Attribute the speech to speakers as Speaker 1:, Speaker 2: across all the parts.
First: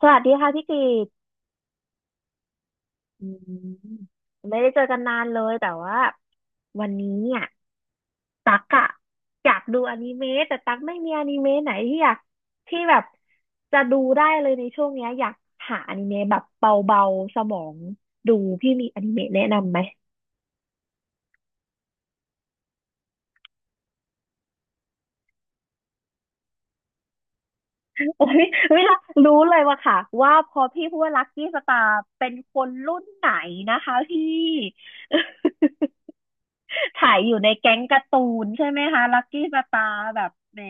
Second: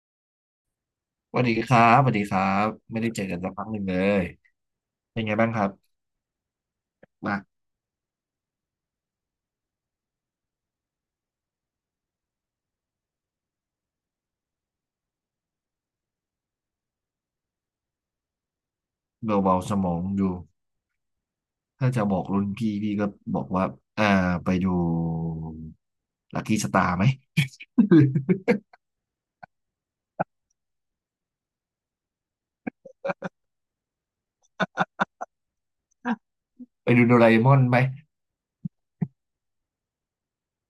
Speaker 1: สวัสดีค่ะพี่กิต
Speaker 2: สวัสดีครับสวัสดีครับไม่ได้เจอกันสักพักหนึ่งเลย
Speaker 1: ไม่ได้เจอกันนา
Speaker 2: เป็น
Speaker 1: น
Speaker 2: ไง
Speaker 1: เล
Speaker 2: บ้าง
Speaker 1: ย
Speaker 2: ครั
Speaker 1: แต่
Speaker 2: บ
Speaker 1: ว่าวันนี้เนี่ย
Speaker 2: มา
Speaker 1: ตักอะอยากดูอนิเมะแต่ตักไม่มีอนิเมะไหนที่อยากที่แบบจะดูได้เลยในช่วงเนี้ยอยากหาอนิเมะแบบเบาๆสมองดูพี่มีอนิเมะแนะ
Speaker 2: เบาๆ
Speaker 1: นำ
Speaker 2: ส
Speaker 1: ไหม
Speaker 2: มองดูถ้าจะบอกรุ่นพี่พี่ก็บอกว่าอ่าไปดูลัคกี้สตาร์ไหม
Speaker 1: โอ้ยเวลา รู้เลยว่าค่ะว่าพอพี่พูดว่าลัคกี้สตาร์เป็นคนรุ่นไหนนะคะพี่
Speaker 2: ไปดู
Speaker 1: ถ่า
Speaker 2: โด
Speaker 1: ย
Speaker 2: รา
Speaker 1: อ
Speaker 2: เอ
Speaker 1: ยู่
Speaker 2: ม
Speaker 1: ใน
Speaker 2: อน
Speaker 1: แก๊
Speaker 2: ไหม
Speaker 1: งการ์ตูนใช่ไหมคะลักกี้สตาร์แบบแหม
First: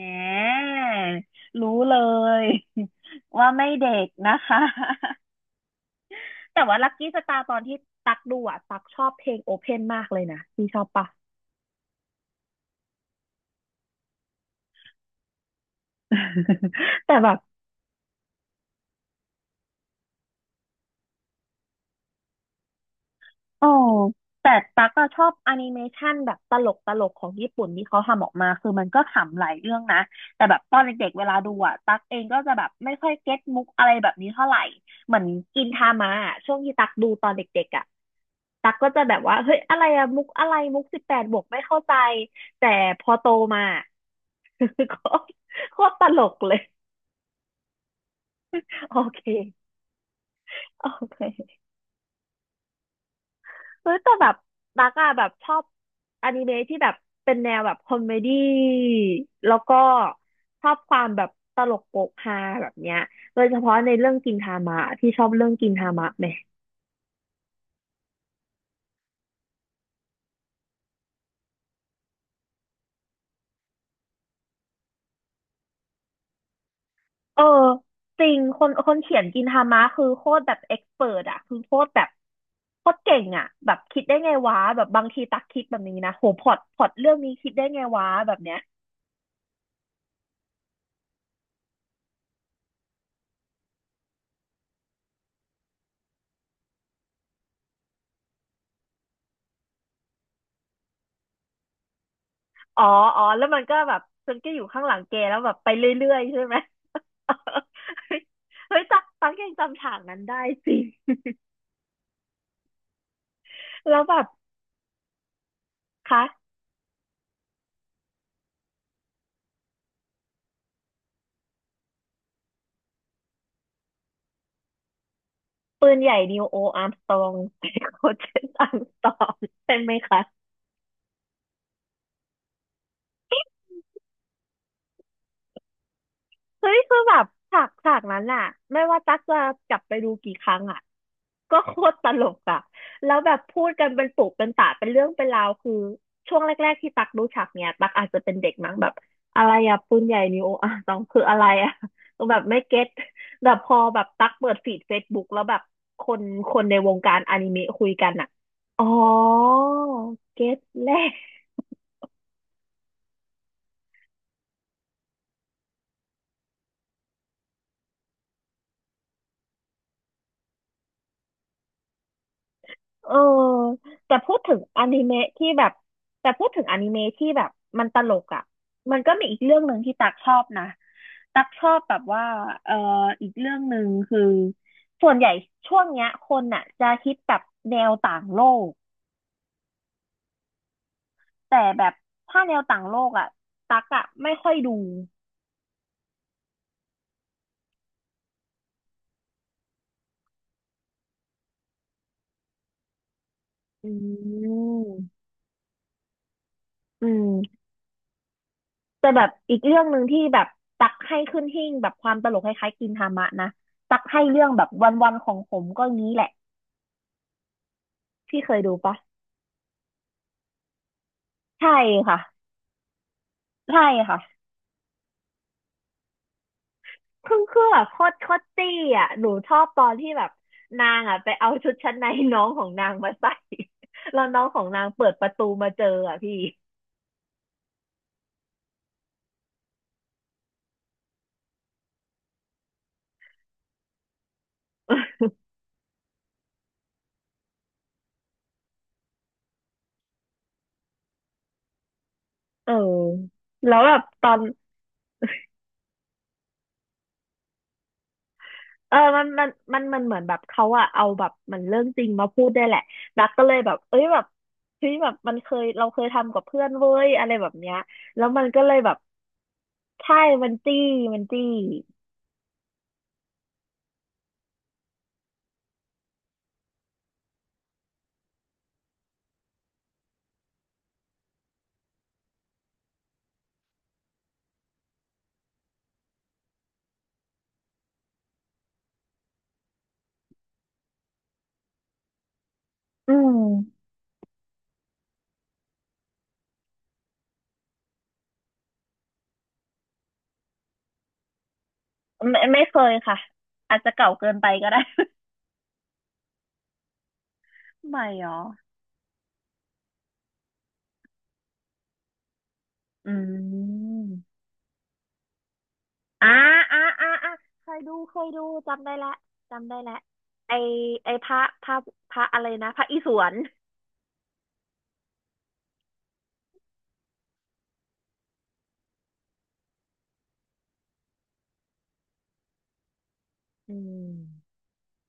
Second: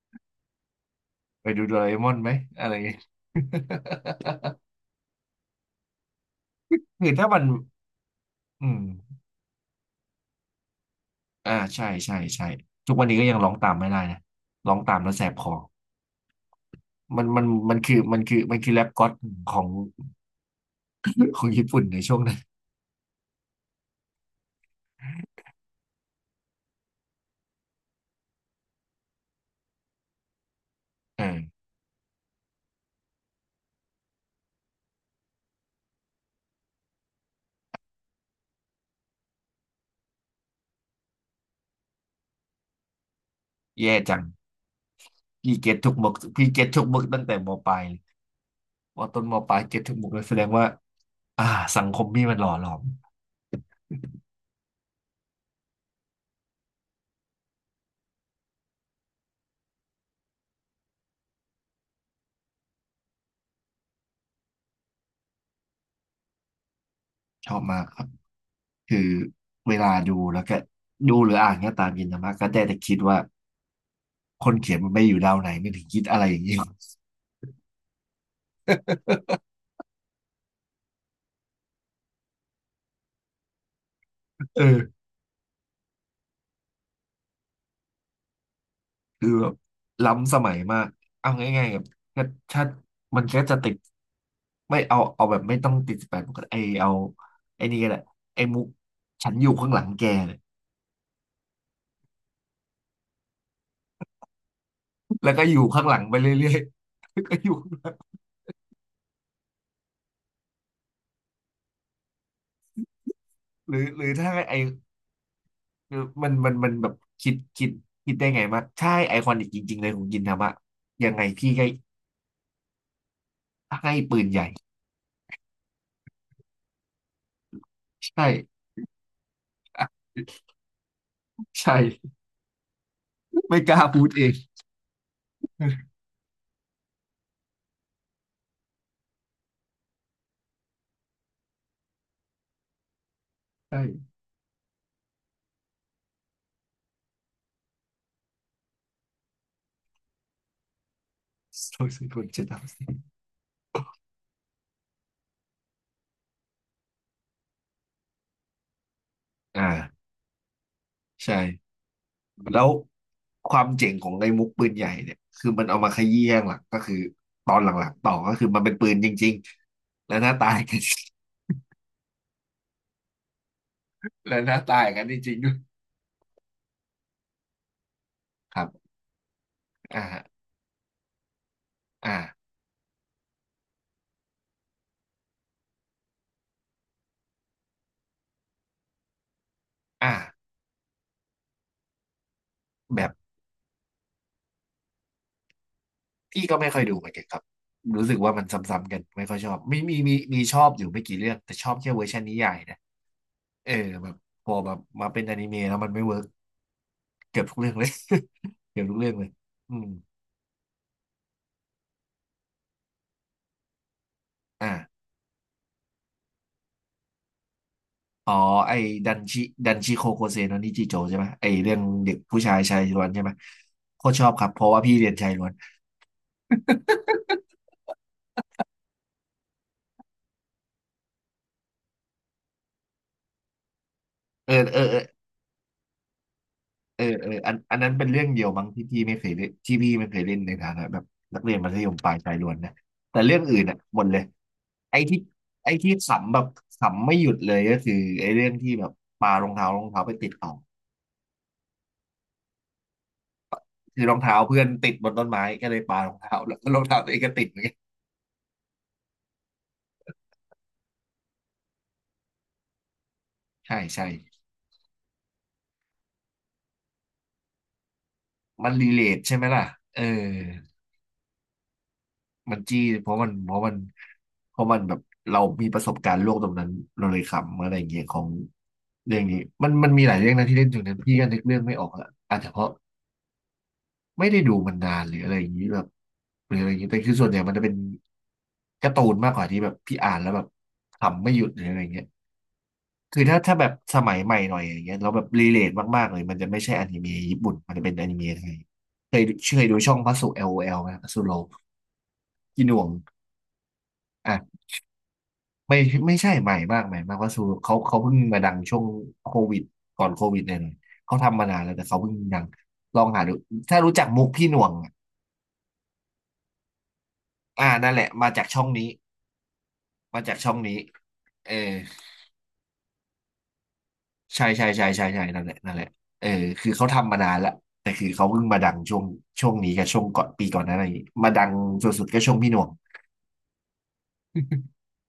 Speaker 2: ไปดู
Speaker 1: รู้
Speaker 2: โดราเอ
Speaker 1: เล
Speaker 2: มอนไหม
Speaker 1: ย
Speaker 2: อะไรอย่างเงี้ย
Speaker 1: ว่าไม่เด็กนะคะ แต่ว่าลัก กี้
Speaker 2: คือ
Speaker 1: ส
Speaker 2: ถ้า
Speaker 1: ตา
Speaker 2: มัน
Speaker 1: ร์ตอนที่ตักดูอ่ะ
Speaker 2: อื
Speaker 1: ตักชอบ
Speaker 2: ม
Speaker 1: เพลงโอเพนมากเลยนะพี่ชอบปะ
Speaker 2: ใช่ใช่ใช่ทุกวันนี้ก็ยังร้องตามไม่ได้นะร้องตามแล้วแสบคอ
Speaker 1: แต่
Speaker 2: มัน
Speaker 1: แบบ
Speaker 2: มันมันคือมันคือแรปก็อดของ ของญี่ปุ่นในช่วงนั้น
Speaker 1: อ๋อแต่ตั๊กอชอบแอนิเมชันแบบตลกตลกของญี่ปุ่นที่เขาทำออกมาคือมันก็ขำหลายเรื่องนะ แต่แบบตอนเด็กๆ
Speaker 2: เอ
Speaker 1: เวลา
Speaker 2: อ
Speaker 1: ดูอะตั๊กเองก็จะแบบไม่ค่อยเก็ตมุกอะไรแบบนี้เท่าไหร่เหมือนกินทามะอะช่วงที่ตั๊กดูตอนเด็กๆอะตั๊กก็จะแบบว่าเฮ้ยอะไรอะมุกอะไรมุก18+ไม่เข้าใจแต่พอโตมา
Speaker 2: แย่จัง พี่เก็
Speaker 1: โคตร
Speaker 2: ต
Speaker 1: โค
Speaker 2: ทุ
Speaker 1: ต
Speaker 2: ก
Speaker 1: รต
Speaker 2: มุก
Speaker 1: ลก
Speaker 2: พี่
Speaker 1: เลย
Speaker 2: เก็ตทุกมุกตั้งแต่มปลายเลย
Speaker 1: โอ
Speaker 2: ว่า
Speaker 1: เค
Speaker 2: ต้นมปลายเก็ตทุกมุกเลยแสดงว่า
Speaker 1: โอ
Speaker 2: อ่า
Speaker 1: เค
Speaker 2: สังคมพี่มันหล่อหลอม
Speaker 1: เฮ้ยแต่แบบตักอะแบบชอบอนิเมะที่แบบเป็นแนวแบบคอมเมดี้แล้วก็ชอบความแบบตลกโปกฮาแบบเนี้ยโดยเฉพาะในเรื่องกินทามะที่ชอบเรื่องกินทามะไหม
Speaker 2: ชอบมากครับคือเวลาดูแล้วก็ดูหรืออ่านก็ตามยินนะมากก็ได้แต่คิดว่าคนเขียนมันไม่อยู่ดาวไหนไม่ถึงคิดอะไรอย่างนี้
Speaker 1: เออจริงคนเขียน กินทามะคือโคตรแบบเอ็กซ์เพิรอะคือโคตรแบบโคตรเก่งอะแบบคิดได้ไงวะ
Speaker 2: เออ
Speaker 1: แบบบางทีตักคิดแบบนี้นะโหพล็อตเรื่องนี้คิดได้ไงวะแบบเนี้ย
Speaker 2: คือแบบล้ำสมัยมาก เอาง่ายๆแบบก็ถ้ามันก็จะติดไม่เอาเอาแบบไม่ต้องติดสิบแปดก็ไอเอาไอนี่ก็แหละไอมุกฉันอยู่ข้างหลังแกเนี่ย
Speaker 1: อ๋อ อ๋อ แล้วมันก็แบบฉันก็อยู่ข้างหลังแก
Speaker 2: แล้ว
Speaker 1: แล้ว
Speaker 2: ก็
Speaker 1: แบ
Speaker 2: อ
Speaker 1: บ
Speaker 2: ยู่
Speaker 1: ไป
Speaker 2: ข้า
Speaker 1: เร
Speaker 2: งหลัง
Speaker 1: ื่
Speaker 2: ไป
Speaker 1: อยๆใช่
Speaker 2: เรื่อ
Speaker 1: ไห
Speaker 2: ย
Speaker 1: ม
Speaker 2: ก็อยู่
Speaker 1: เฮ้ยตักตักยังจำฉากนั้นได้สิ
Speaker 2: หรือ
Speaker 1: แล้วแบบ
Speaker 2: ถ้าไอคือ
Speaker 1: คะ
Speaker 2: มันมันแบบคิดคิดได้ไงว่าใช่ไอคอนิกจริงๆเลยของยินทามะยังไงพี่ให้ให้ปืนใหญ่
Speaker 1: ปืนใหญ่นิวโออาร์มสตรอง ใส่โค
Speaker 2: ใช่
Speaker 1: เชนอาร์ มสตรองใช่
Speaker 2: อ่ะ
Speaker 1: ไหมคะ
Speaker 2: ใช่ไม่กล้าพูดเอง
Speaker 1: เฮ้ยคือแบบฉากนั้นอะไม่ว่าตั๊กจะกลับไปดูกี่ครั้งอ่ะ ก็โคตรตลกอ่ะแล้วแบบพูด
Speaker 2: ใช่
Speaker 1: กันเป็นปุกเป็นตะเป็นเรื่องเป็นราวคือช่วงแรกๆที่ตักรู้ฉากเนี่ยตักอาจจะเป็นเด็กมั้งแบบอะไรอะปืนใหญ่นิวอ่ะต้องคืออะไรอะ
Speaker 2: โซซิค
Speaker 1: ต้อ
Speaker 2: น
Speaker 1: งแบ
Speaker 2: เจ็
Speaker 1: บ
Speaker 2: ด
Speaker 1: ไม่
Speaker 2: ดาว
Speaker 1: เก็
Speaker 2: สิ
Speaker 1: ตแต่พอแบบตักเปิดฟีดเฟซบุ๊กแล้วแบบคนคนในวงการอนิเมะคุยกันอ่ะอ๋อ
Speaker 2: อ่า
Speaker 1: เก็ตแล้ว
Speaker 2: ใช่แล้วความเจ๋งของไอ้มุกปืนใหญ่เนี่ยคือมันเอามาขยี้ข้างหลังก็คือตอนหลังๆต่อก็คือมันเป็นปืนจริงๆและหน้าตายกัน
Speaker 1: เออแต่พู
Speaker 2: และ
Speaker 1: ด
Speaker 2: ห
Speaker 1: ถึ
Speaker 2: น้า
Speaker 1: งอ
Speaker 2: ตาย
Speaker 1: นิ
Speaker 2: กันจ
Speaker 1: เมะ
Speaker 2: ริงๆ
Speaker 1: ที่
Speaker 2: ด้วย
Speaker 1: แบบแต่พูดถึงอนิเมะที่แบบมันตลกอ่ะ
Speaker 2: ครับ
Speaker 1: มันก็มีอีกเรื่องหนึ่งที่ตักชอ
Speaker 2: อ่า
Speaker 1: บนะตักชอบแบบ
Speaker 2: อ่า
Speaker 1: ว่าเอออีกเรื่องหนึ่งคือส่วนใหญ่ช่วงเนี้ยคนอ่ะจะฮิตแบบแนวต่างโลก
Speaker 2: อ่า
Speaker 1: แต่แบบถ้าแนวต่างโล
Speaker 2: แบ
Speaker 1: ก
Speaker 2: บ
Speaker 1: อ่ะตักอ่ะไม่ค่อยดู
Speaker 2: พี่ก็ไม่ค่อยดูเหมือนกันครับรู้สึกว่ามันซ้ำๆกันไม่ค่อยชอบมีชอบอยู่ไม่กี่เรื่องแต่ชอบแค่เวอร์ชันนิยายนะเออ
Speaker 1: อื
Speaker 2: แบบพอแบบมา
Speaker 1: ม
Speaker 2: เป็นอนิเมะแล้วมันไม่เวิร์ก
Speaker 1: อื
Speaker 2: เกือบทุ
Speaker 1: ม
Speaker 2: กเรื่องเลย เกือบทุก
Speaker 1: แต่
Speaker 2: เรื่อง
Speaker 1: แบ
Speaker 2: เลย
Speaker 1: บอีก
Speaker 2: อื
Speaker 1: เรื่อง
Speaker 2: ม
Speaker 1: หนึ่งที่แบบตักให้ขึ้นหิ้งแบบความตลกคล้ายๆกินทามะนะตักให้เรื่องแบบ
Speaker 2: อ่ะ
Speaker 1: วันๆของผมก็งี้แหละ
Speaker 2: อ๋อ
Speaker 1: พี่เคยดู
Speaker 2: ไอ้
Speaker 1: ปะ
Speaker 2: ดันชิดันชิโคโคเซโนนิจิโจใช่ไหมไอ้
Speaker 1: ใช่
Speaker 2: เรื่องเด็
Speaker 1: ค่ะ
Speaker 2: กผู้ชายชายล้วนใช่ไหม
Speaker 1: ใช่
Speaker 2: โคตร
Speaker 1: ค่ะ
Speaker 2: ชอบครับเพราะว่าพี่เรียนชายล้วน
Speaker 1: คือแบบโคตรตี้อ่ะหนูชอบตอนที่แบบนางอ่ะไปเอาชุดชั้นในน้องของนางมาใส่ แล้วน้อง
Speaker 2: เอ
Speaker 1: ขอ
Speaker 2: อ
Speaker 1: ง
Speaker 2: เอ
Speaker 1: นา
Speaker 2: อ
Speaker 1: งเปิดประตูมาเจออ่ะพี่
Speaker 2: เออเอออันอันนั้นเป็นเรื่องเดียวมั้งที่พี่ไม่เคยเล่นที่พี่ไม่เคยเล่นในฐานะแบบนักเรียนมัธยมปลายชายล้วนนะแต่เรื่องอื่นอ่ะหมดเลยไอ้ที่ ไอ้ที่ขำแบบขำไม่หยุดเลยก็คือไอ้เรื่องที่แบบปารองเท้ารองเท้าไปติดต่อ
Speaker 1: เออแล้วแบบ
Speaker 2: คือรอง
Speaker 1: ตอ
Speaker 2: เท้า
Speaker 1: น
Speaker 2: เพื่อนติดบนต้นไม้ก็เลยปารองเท้าแล้วก็รองเท้าตัวเองก็ติดเหมือนกัน
Speaker 1: เออมันเหมือนแบบเขาอะเอาแบบมันเรื่องจริงมาพูดได้วยแหละดักก็เลยแบ
Speaker 2: ใช่
Speaker 1: บเอ้
Speaker 2: ใช่
Speaker 1: ยแบบเฮ้ยแบบมันเคยเราเคยทำกับเพื่อนเว้ยอะไรแบบเนี้ยแล้วมันก็
Speaker 2: มั
Speaker 1: เล
Speaker 2: น
Speaker 1: ย
Speaker 2: รี
Speaker 1: แบบ
Speaker 2: เลทใช่ไหมล่ะเออ
Speaker 1: ใช่มันจี้มันจี้
Speaker 2: มันจี้เพราะมันเพราะมันแบบเรามีประสบการณ์โลกตรงนั้นเราเลยขำอะไรอย่างเงี้ยของเรื่องนี้มันมันมีหลายเรื่องนะที่เล่นถึงนั้นพี่ก็นึกเรื่องไม่ออกละอาจจะเพราะไม่ได้ดูมันนานหรืออะไรอย่างงี้แบบหรืออะไรอย่างงี้แต่คือส่วนใหญ่มันจะเป็นการ์ตูนมากกว่าที่แบบพี่อ่านแล้วแบบขำไม่หยุดหรืออะไรอย่างเงี้ย
Speaker 1: อื
Speaker 2: คือถ้า
Speaker 1: ม
Speaker 2: ถ้าแบบสมัยใหม่หน่อยอย่างเงี้ยเราแบบรีเลทมากๆเลยมันจะไม่ใช่อนิเมะญี่ปุ่นมันจะเป็นอนิเมะไทยเคยเคยดูช่องพัสุ LOL ไหมพัสุโล
Speaker 1: ไม่ไม่
Speaker 2: พี่ห
Speaker 1: เค
Speaker 2: น่วง
Speaker 1: ยค่ะอาจจะเก่าเกินไป
Speaker 2: อ่ะ
Speaker 1: ก็ได้
Speaker 2: ไม่ไม่ใช่ใหม่มากใหม่มากว่าสูเขา
Speaker 1: ให
Speaker 2: เขา
Speaker 1: ม่
Speaker 2: เพิ่ง
Speaker 1: เหรอ
Speaker 2: มาดังช่วงโควิดก่อนโควิดเนี่ยเลยเขาทำมานานแล้วแต่เขาเพิ่งดังลอง
Speaker 1: อื
Speaker 2: หาดูถ้ารู้
Speaker 1: ม
Speaker 2: จักมุกพี่หน่วงอะ
Speaker 1: อ่าอ่าอ่าอ่าเค
Speaker 2: อ่า
Speaker 1: ย
Speaker 2: นั่
Speaker 1: ดู
Speaker 2: นแหละ
Speaker 1: เคย
Speaker 2: มา
Speaker 1: ดู
Speaker 2: จากช่อง
Speaker 1: จำ
Speaker 2: นี้
Speaker 1: ได้ละจำได้ละ
Speaker 2: มาจากช่
Speaker 1: ไอ
Speaker 2: องนี้
Speaker 1: ไอพระ
Speaker 2: เออ
Speaker 1: พระพระอะไรนะพระอิศวร
Speaker 2: ใช่นั่นแหละนั่นแหละเออคือเขาทำมานานแล้วแต่คือเขาเพิ่งมาดังช่วงช่วงนี้กับช่วงก่อนปีก่อนหนั้นอะไรอย่างงีกมาดังสุดๆก็ช่วงพี่หน่วง
Speaker 1: อืม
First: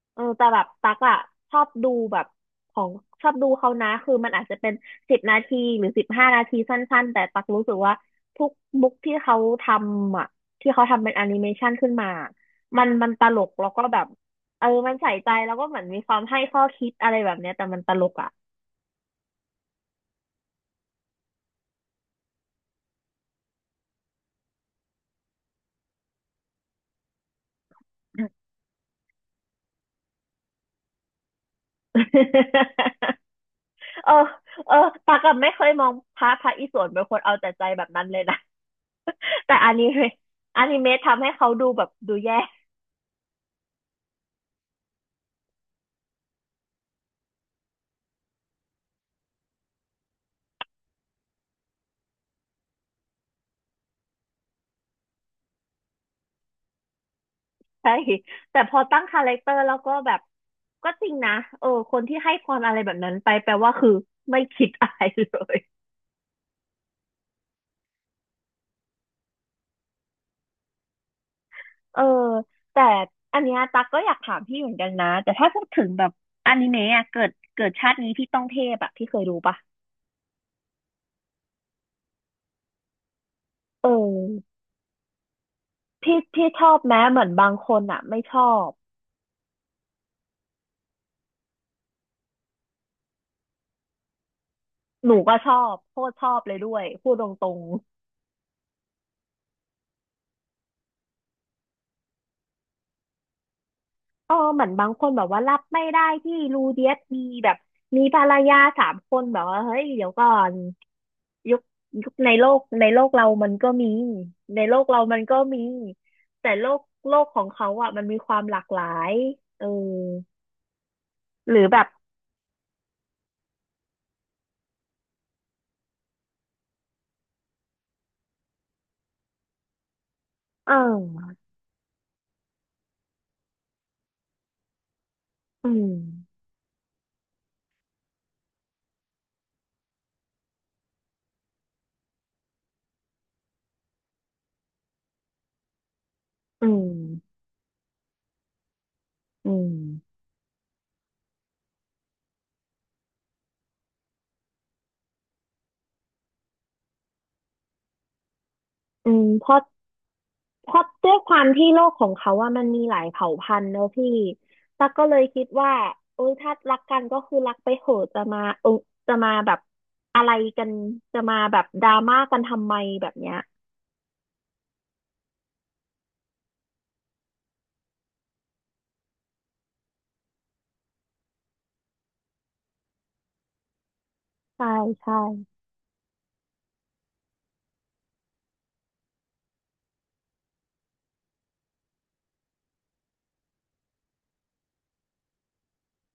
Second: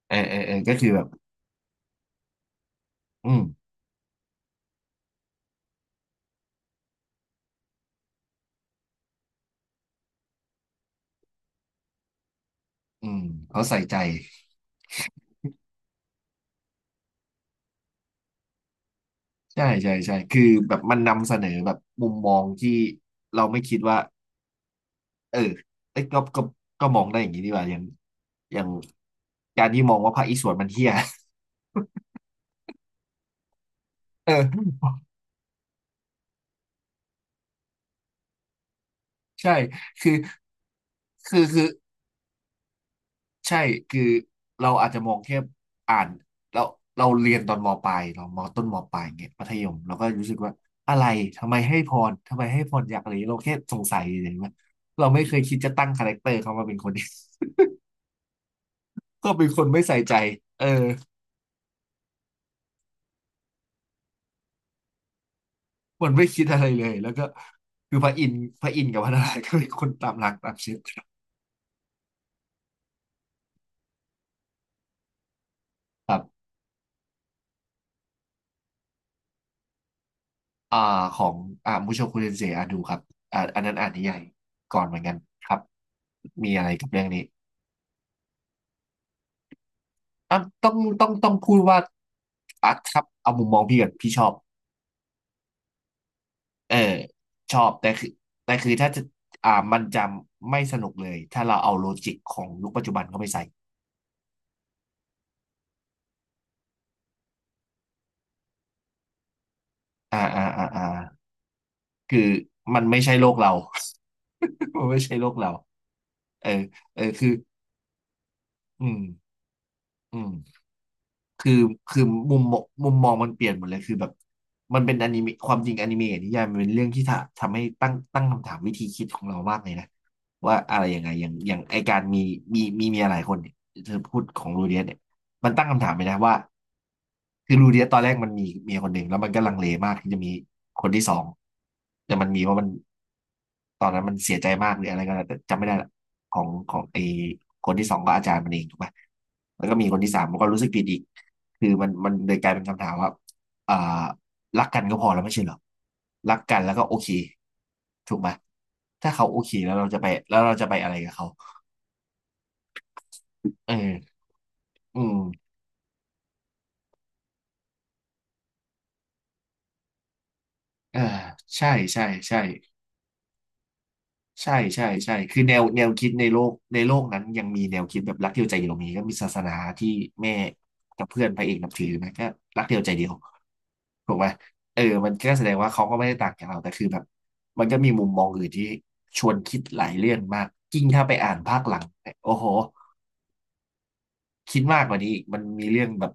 Speaker 2: เออ
Speaker 1: เออ
Speaker 2: เออ
Speaker 1: แต่
Speaker 2: เออ
Speaker 1: แบบ
Speaker 2: ก็คือ
Speaker 1: ตัก
Speaker 2: แบบ
Speaker 1: อะชอบดูแบบของชอ
Speaker 2: อื
Speaker 1: บ
Speaker 2: ม
Speaker 1: ดูเขานะคือมันอาจจะเป็น10 นาทีหรือ15 นาทีสั้นๆแต่ตักรู้สึกว่าทุกบุ๊กที่เขาทำอะที่เขาทำเป็นแอนิเมชันขึ้นมามันมั
Speaker 2: อื
Speaker 1: น
Speaker 2: ม
Speaker 1: ตลก
Speaker 2: เขา
Speaker 1: แล้ว
Speaker 2: ใส่
Speaker 1: ก็
Speaker 2: ใจ
Speaker 1: แบบเออมันใส่ใจแล้วก็เหมือนมีความให้ข้อคิดอะไรแบบเนี้ยแต่มันตลกอะ
Speaker 2: ใช่ใช่ใช่คือแบบมันนำเสนอแบบมุมมองที่เราไม่คิดว่า เออเอ้ยก็ก็มองได้อย่างนี้ดีกว่าอย่างอย่างการที่มองว่าภาคอีสวนมันเฮี้ย
Speaker 1: เออ
Speaker 2: เอ
Speaker 1: เออ
Speaker 2: อ
Speaker 1: ตักอะไม่เคยมองพระอิศวรเป็นคนเอาแต่ใจแบบนั้นเลยนะ
Speaker 2: ใช่
Speaker 1: แต่อนิ
Speaker 2: คื
Speaker 1: เมะ
Speaker 2: อ
Speaker 1: อนิเมะทำให้
Speaker 2: คือ
Speaker 1: เขา
Speaker 2: คื
Speaker 1: ดู
Speaker 2: อ
Speaker 1: แบบดูแย่
Speaker 2: ใช่คือเราอาจจะมองแค่อ่านเราเราเรียนตอนมปลายเรามต้นมปลายเงี้ยมัธยมเราก็รู้สึกว่าอะไรทำไมให้พรอยากอะไรเราแค่สงสัยเลยว่าเราไม่เคยคิดจะตั้งคาแรคเตอร์เขามาเป็นคนนี้
Speaker 1: ใช่แต่พอตั้งคา
Speaker 2: ก็
Speaker 1: แรค
Speaker 2: เป็
Speaker 1: เต
Speaker 2: น
Speaker 1: อ
Speaker 2: ค
Speaker 1: ร์
Speaker 2: น
Speaker 1: แล้ว
Speaker 2: ไม่
Speaker 1: ก็
Speaker 2: ใส่
Speaker 1: แบ
Speaker 2: ใจ
Speaker 1: บ
Speaker 2: เออ
Speaker 1: ก็จริงนะเออคนที่ให้พรอะไรแบบนั้นไปแปลว่าคือไม่คิดอะไรเลย
Speaker 2: มันไม่คิดอะไรเลย แล้วก็คือพระอินทร์กับพระนารายณ์ก็เป็นคนตามหลักตามเชื้อ
Speaker 1: เออแต่อันเนี้ยตักก็อยากถามพี่เหมือนกันนะแต่ถ้าพูดถึงแบ
Speaker 2: ค
Speaker 1: บ
Speaker 2: รับ
Speaker 1: อนิเมะอะเกิดเกิดชาตินี้พี่ต้องเทพอะพี่เคยดูปะ
Speaker 2: อ่าของมุโชคุเรนเซอาดูครับอันนั้น
Speaker 1: เอ
Speaker 2: อ่า
Speaker 1: อ
Speaker 2: นนิยายก่อนเหมือนกันครับ
Speaker 1: พี่พี่
Speaker 2: มี
Speaker 1: ช
Speaker 2: อะไร
Speaker 1: อบ
Speaker 2: กับ
Speaker 1: แม้
Speaker 2: เรื่อง
Speaker 1: เห
Speaker 2: นี้
Speaker 1: มือนบางคนอะไม่ชอบ
Speaker 2: อ่ะต้องพูดว่าอ่ะครับเอามุมมองพี่กันพี่ชอบ
Speaker 1: หนูก็ชอบโคตรชอบเลย
Speaker 2: เอ
Speaker 1: ด้
Speaker 2: อ
Speaker 1: วยพูดตร
Speaker 2: ช
Speaker 1: ง
Speaker 2: อบ
Speaker 1: ๆ
Speaker 2: แต่คือแต่คือถ้าจะมันจะไม่สนุกเลยถ้าเราเอาโลจิกของยุคปัจจุบันเข้าไปใส่
Speaker 1: เออเหมือนบางคนแบบว่ารับไม่ได้ที่รูเดียสมีแบบมีภรรยาสามคนแบบว่าเฮ้ยเดี๋ยว
Speaker 2: อ่า
Speaker 1: ก่อ
Speaker 2: อ่า
Speaker 1: น
Speaker 2: อ่าอ่า
Speaker 1: ยุคยุค
Speaker 2: คือ
Speaker 1: ในโลก
Speaker 2: มันไม่ใช่
Speaker 1: เรา
Speaker 2: โลก
Speaker 1: มั
Speaker 2: เรา
Speaker 1: นก็มีในโล
Speaker 2: มั
Speaker 1: ก
Speaker 2: นไม่
Speaker 1: เรา
Speaker 2: ใช่
Speaker 1: มัน
Speaker 2: โลก
Speaker 1: ก็
Speaker 2: เรา
Speaker 1: มี
Speaker 2: เอ
Speaker 1: แต่
Speaker 2: อ
Speaker 1: โลก
Speaker 2: เออ
Speaker 1: โลก
Speaker 2: คือ
Speaker 1: ของเขาอ่ะมันมีความหลากหลา
Speaker 2: อืม
Speaker 1: ยเออ
Speaker 2: อืม คือ
Speaker 1: หรือแบบ
Speaker 2: คือมุมมองมันเปลี่ยนหมดเลยคือแบบมันเป็นอนิเมะความจริงอนิเมะกับนิยายมันเป็นเรื่องที่ทำให้ตั้งคำถามวิธีคิดของเรามากเลยนะว่า
Speaker 1: เอ
Speaker 2: อะไรยังไง
Speaker 1: อ
Speaker 2: อย่างไอการมีมีเมียหลายคนเนี่ยเธอพูดของลูเดียสเนี่ยมันตั้ง
Speaker 1: อื
Speaker 2: คำถา
Speaker 1: ม
Speaker 2: มไปนะว่าคือลูเดียสตอนแรกมันมีเมียคนหนึ่งแล้วมันก็ลังเลมากที่จะมีคนที่สองแต่มันมีเพราะมันตอนนั้นมันเสียใจมากหรืออะไรก็แล้วแต่จำไม่ได้ละของ
Speaker 1: อื
Speaker 2: ของ
Speaker 1: ม
Speaker 2: ไอคนที่สองก็อาจารย์มันเองถูกไหม
Speaker 1: อื
Speaker 2: แล้วก็
Speaker 1: ม
Speaker 2: มีคนที่สามมันก็รู้สึกผิดอีก คือมันเลยกลายเป็นคำถามว่าอ่ารักกันก็พอแล้วไม่ใช่เหรอรักกันแล้วก็โอเคถูกไหม
Speaker 1: อื
Speaker 2: ถ้าเขา
Speaker 1: ม
Speaker 2: โอ
Speaker 1: เพ
Speaker 2: เค
Speaker 1: ราะ
Speaker 2: แล้วเราจะไปอะไร
Speaker 1: ด้
Speaker 2: กับ
Speaker 1: วย
Speaker 2: เขา
Speaker 1: ความที่โลกของเขาว่ามันมีหลายเผ่าพันธุ์
Speaker 2: เอ
Speaker 1: เนอะพี่
Speaker 2: อ
Speaker 1: ตั๊ก
Speaker 2: อื
Speaker 1: ก็เล
Speaker 2: ม
Speaker 1: ยคิดว่าโอ้ยถ้ารักกันก็คือรักไปเถอะจะมาเออจะมาแบบอะไรกัน
Speaker 2: เออ
Speaker 1: จะมาแบบ
Speaker 2: ใช่
Speaker 1: ดรา
Speaker 2: ใช่
Speaker 1: ม่ากั
Speaker 2: ใช่
Speaker 1: นทำไมแบบเนี้ย
Speaker 2: ใช่ใช่ใช่คือแนวคิดในโลกนั้นยังมีแนวคิดแบบรักเดียวใจเดียวมีก็มีศาสนาที่แม่กับเพื่อนพระเอกนับถือนะก็รักเดียวใจเดียว ถูกไหม
Speaker 1: ใช่
Speaker 2: เออมันก็แส
Speaker 1: ใช่
Speaker 2: ดงว่าเขาก็ไม่ได้ต่างจากเราแต่คือแบบมันก็มีมุมมองอื่นที่ชวนคิดหลายเรื่องมากยิ่งถ้าไปอ่านภาคหลังเนี่ยโอ้โหคิดมากกว่านี้อีกมันมีเรื่องแบบ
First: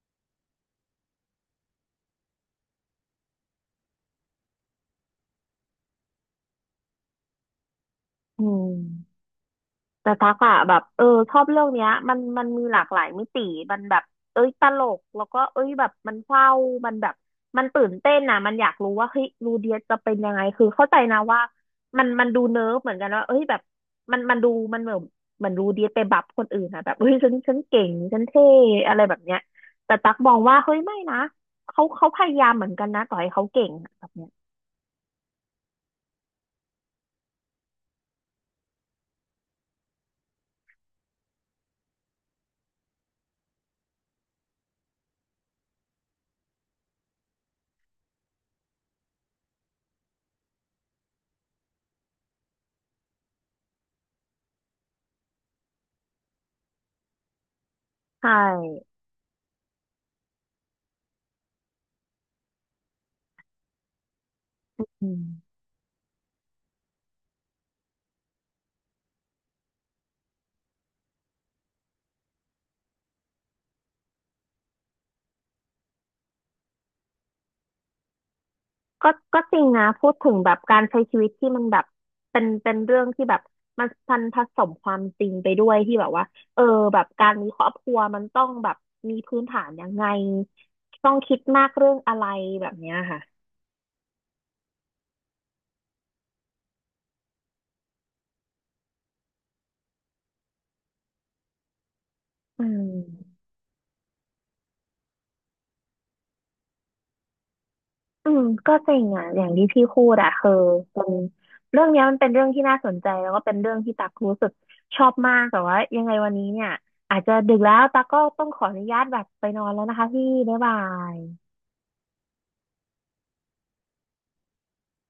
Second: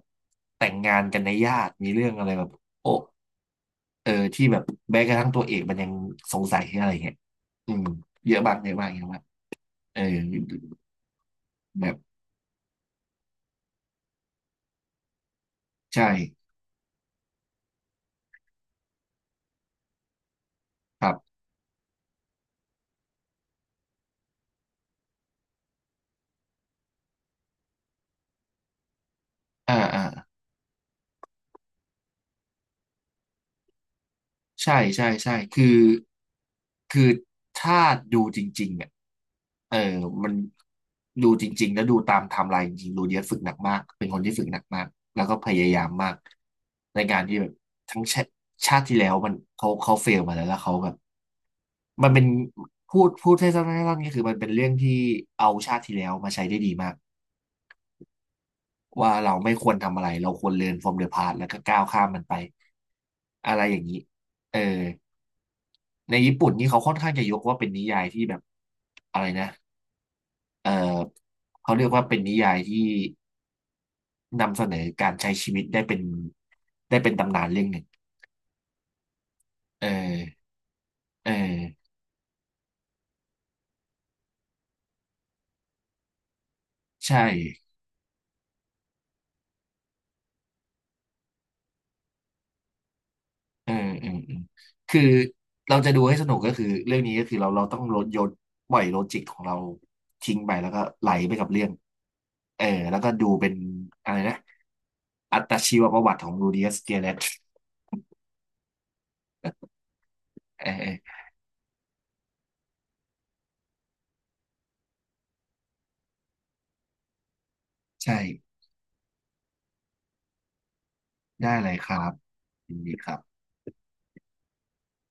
Speaker 2: แต่งงานกันในญาติมีเรื่องอะไรแบบโอ้เออที่แบบแม้กระทั่งตัวเอกมันยังสงสัยอะไรเงี้ยอืมเยอะ
Speaker 1: อื
Speaker 2: มากเยอะมากเยอะ
Speaker 1: ม
Speaker 2: มากเออ
Speaker 1: แต่ตักอะแบบเออชอบเรื่องเนี้
Speaker 2: แบ
Speaker 1: ย
Speaker 2: บ
Speaker 1: มันมีหลากหลายมิติมันแบบเอ้ยตลกแล้วก็เอ้ยแบบ
Speaker 2: ใช่
Speaker 1: มันเศร้ามันแบบมันตื่นเต้นนะมันอยากรู้ว่าเฮ้ยรูเดียจะเป็นยังไงคือเข้าใจ
Speaker 2: ครั
Speaker 1: นะ
Speaker 2: บ
Speaker 1: ว่ามันดูเนิร์ฟเหมือนกันว่าเอ้ยแบบมันดูมันเหมือนเหมือนรูเดียไปบับคนอื่นนะแบบเฮ้ยฉันเก่งฉันเท่อะไรแบบเนี้ย
Speaker 2: อ่า
Speaker 1: แต่
Speaker 2: อ่า
Speaker 1: ตักมองว่าเฮ้ยไม่นะเขาพยายามเหมือนกันนะต่อให้เขาเก่งอะแบบเนี้ย
Speaker 2: ใช่ใช่ใช่คือคือถ้าดูจริงๆเนี่ยเออมันดูจริงๆแล้วดูตามไทม์ไลน์จริงๆดูเดียสฝึกหนักมากเป็นคนที่ฝึกหนักมากแล้วก็พยายามมากในการที่แบบทั้งชาติที่แล้วมันเขาเฟลมาแล้วแล้วเขาแบบมันเป็นพูดให้สั้นๆก็คือมันเป็นเรื่องที่เอาชาติที่แล้วมาใช้ได้ดีมาก
Speaker 1: ใช่
Speaker 2: ว่าเราไม่ควรทำอะไรเราควรเรียน from the past แล้วก็ก้าวข้ามมันไปอะไรอย่างนี้เออ
Speaker 1: อืม
Speaker 2: ในญี่ปุ่นนี่เขาค่อนข้างจะยกว่าเป็นนิยายที่แบบอะไรนะเออเขาเรียกว่าเป็นนิยายที่นำเสนอการใช้ชีวิตได้เป็นตำนานเรื่องหนึ่ง
Speaker 1: ก็ก็จริงนะ
Speaker 2: เอ
Speaker 1: พูดถึง
Speaker 2: อ
Speaker 1: แบบการใช้ชีวิ
Speaker 2: เอ
Speaker 1: ตที่มันแบบ
Speaker 2: อ
Speaker 1: เป็นเรื่องที่แบบมันพันผสมความจริงไปด้วยที่แบบว่าเออแบบ
Speaker 2: ใช่
Speaker 1: การมีครอบครัวมันต้องแบบมีพื้นฐานยังไงต้องคิดมากเรื่องอะไรแบบเนี้ยค่ะ
Speaker 2: เออเออเออคือเราจะดูให้สนุกก็คือเรื่องนี้ก็คือเราต้องลดโยนปล่อยโลจิกของเราทิ้งไปแล้วก็ไหลไปกับเรื่องเอ
Speaker 1: อื
Speaker 2: อ
Speaker 1: ม
Speaker 2: แล้วก็ดูเป็นอะไรนะอัตชีวประวัติของ r ูดิอัสเกียเลต
Speaker 1: อืมก็จริงอ่ะอย่างที่พี่พูดอ่ะคือ
Speaker 2: เออเอ
Speaker 1: เป็น
Speaker 2: อ
Speaker 1: เรื่องเนี้ยมันเป็นเรื่องที่น่าสนใจแล้วก็เป็นเรื่องที่ตักรู้สึกชอบมากแต่ว่ายังไงวันนี้เนี่ยอาจจะดึกแล้วตั
Speaker 2: ใ
Speaker 1: กก็ต้อง
Speaker 2: ช่
Speaker 1: ขออนุญาตแบบไปนอนแล้วนะคะพี่บ๊ายบาย
Speaker 2: ได้เลยครับยินดีครับ